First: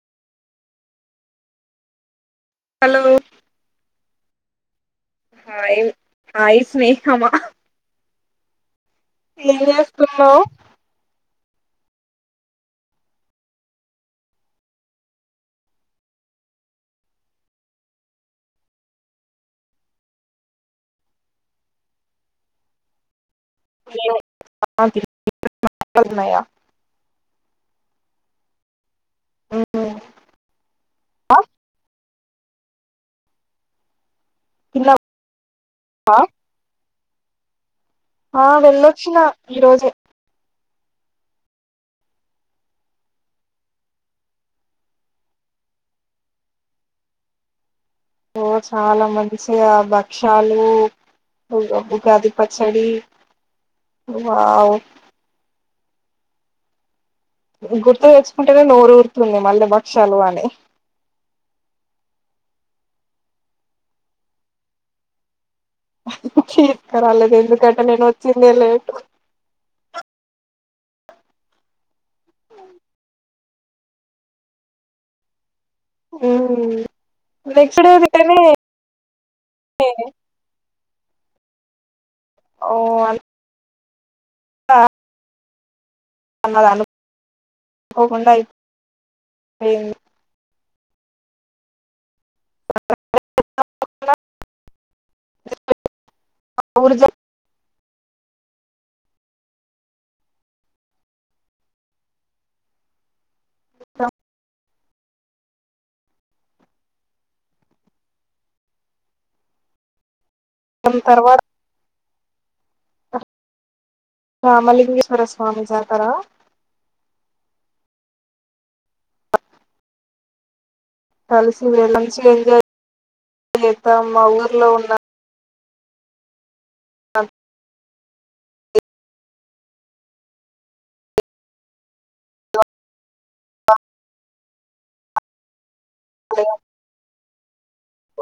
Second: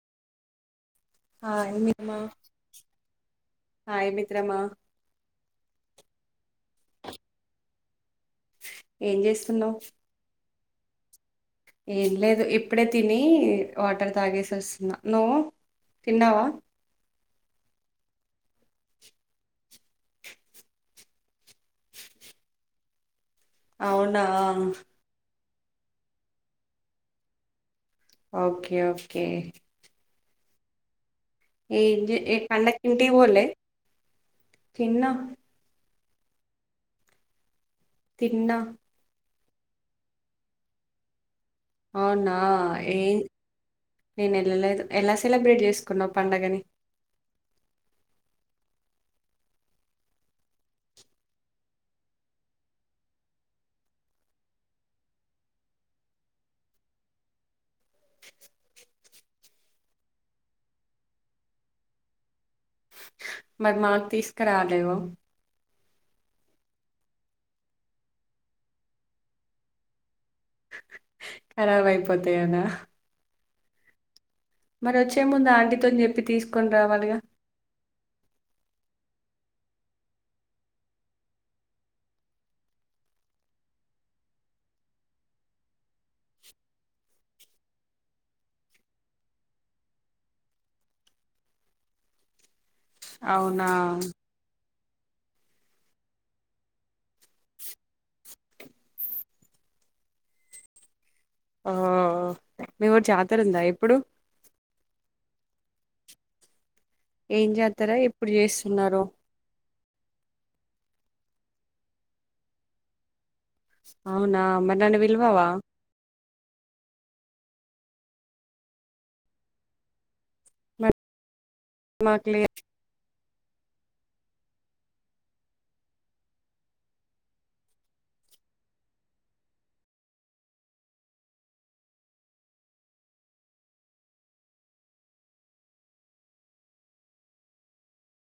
ఆ [unintelligible] హలో మిత్ర్రమా hi hi స్నేహమా ఏం చేస్తున్నావ్ ఏం లేదు ఇప్పుడే తిని వాటర్ తాగేసి వస్తున్నా నువ్వు తిన్నావా అవునా [unintelligible] ఉన్నాయ ఓకే ఓకే ఆ ఏంచే ఏ పండకి ఇంటికి పోలే తిన్నా ఆ ఆ తిన్నా వెళ్ళొచ్చిన ఈ రోజే అవునా ఏం నేను ఎళ్ళలేదు ఎలా సెలబ్రేట్ చేసుకున్నావు పండగని ఓ చాలా మంచిగా భక్షాలు ఉగ ఉగాది పచ్చడి వావ్ గుర్తు తెచ్చుకుంటేనే నోరు ఊరుతుంది మళ్ళీ భక్షాలు అని మరి మాకు తీసుకురలేవ్ తీసుకరాలేదు ఎందుకంటే నేను వచ్చిందే లేటు ఖరాబ్ అయిపోతాయి అన మరి వచ్చే ముందు చెప్పి తీసుకొని ఊమ్ రావాలిగా నెక్స్ట్ డే దింటనే ఏ ఓ ఆ [unintelligible] అనుకోకుండా అయి అవునా [unintelligible] ఊర్జ ఆ మీ ఊరు జాతర ఉందా ఇప్పుడు జరగడం ఏం జాతర ఎప్పుడు చేస్తున్నారు తర్వాత అవునా ఆ మరి నన్ను మలింగేశ్వర పిలవవా స్వామి జాతర మరి కలిసి వెళ్ళం చి మాకు లే ఎంజాయ్ చేతం మా ఊర్లో ఉన్న అ [inaudible] హలో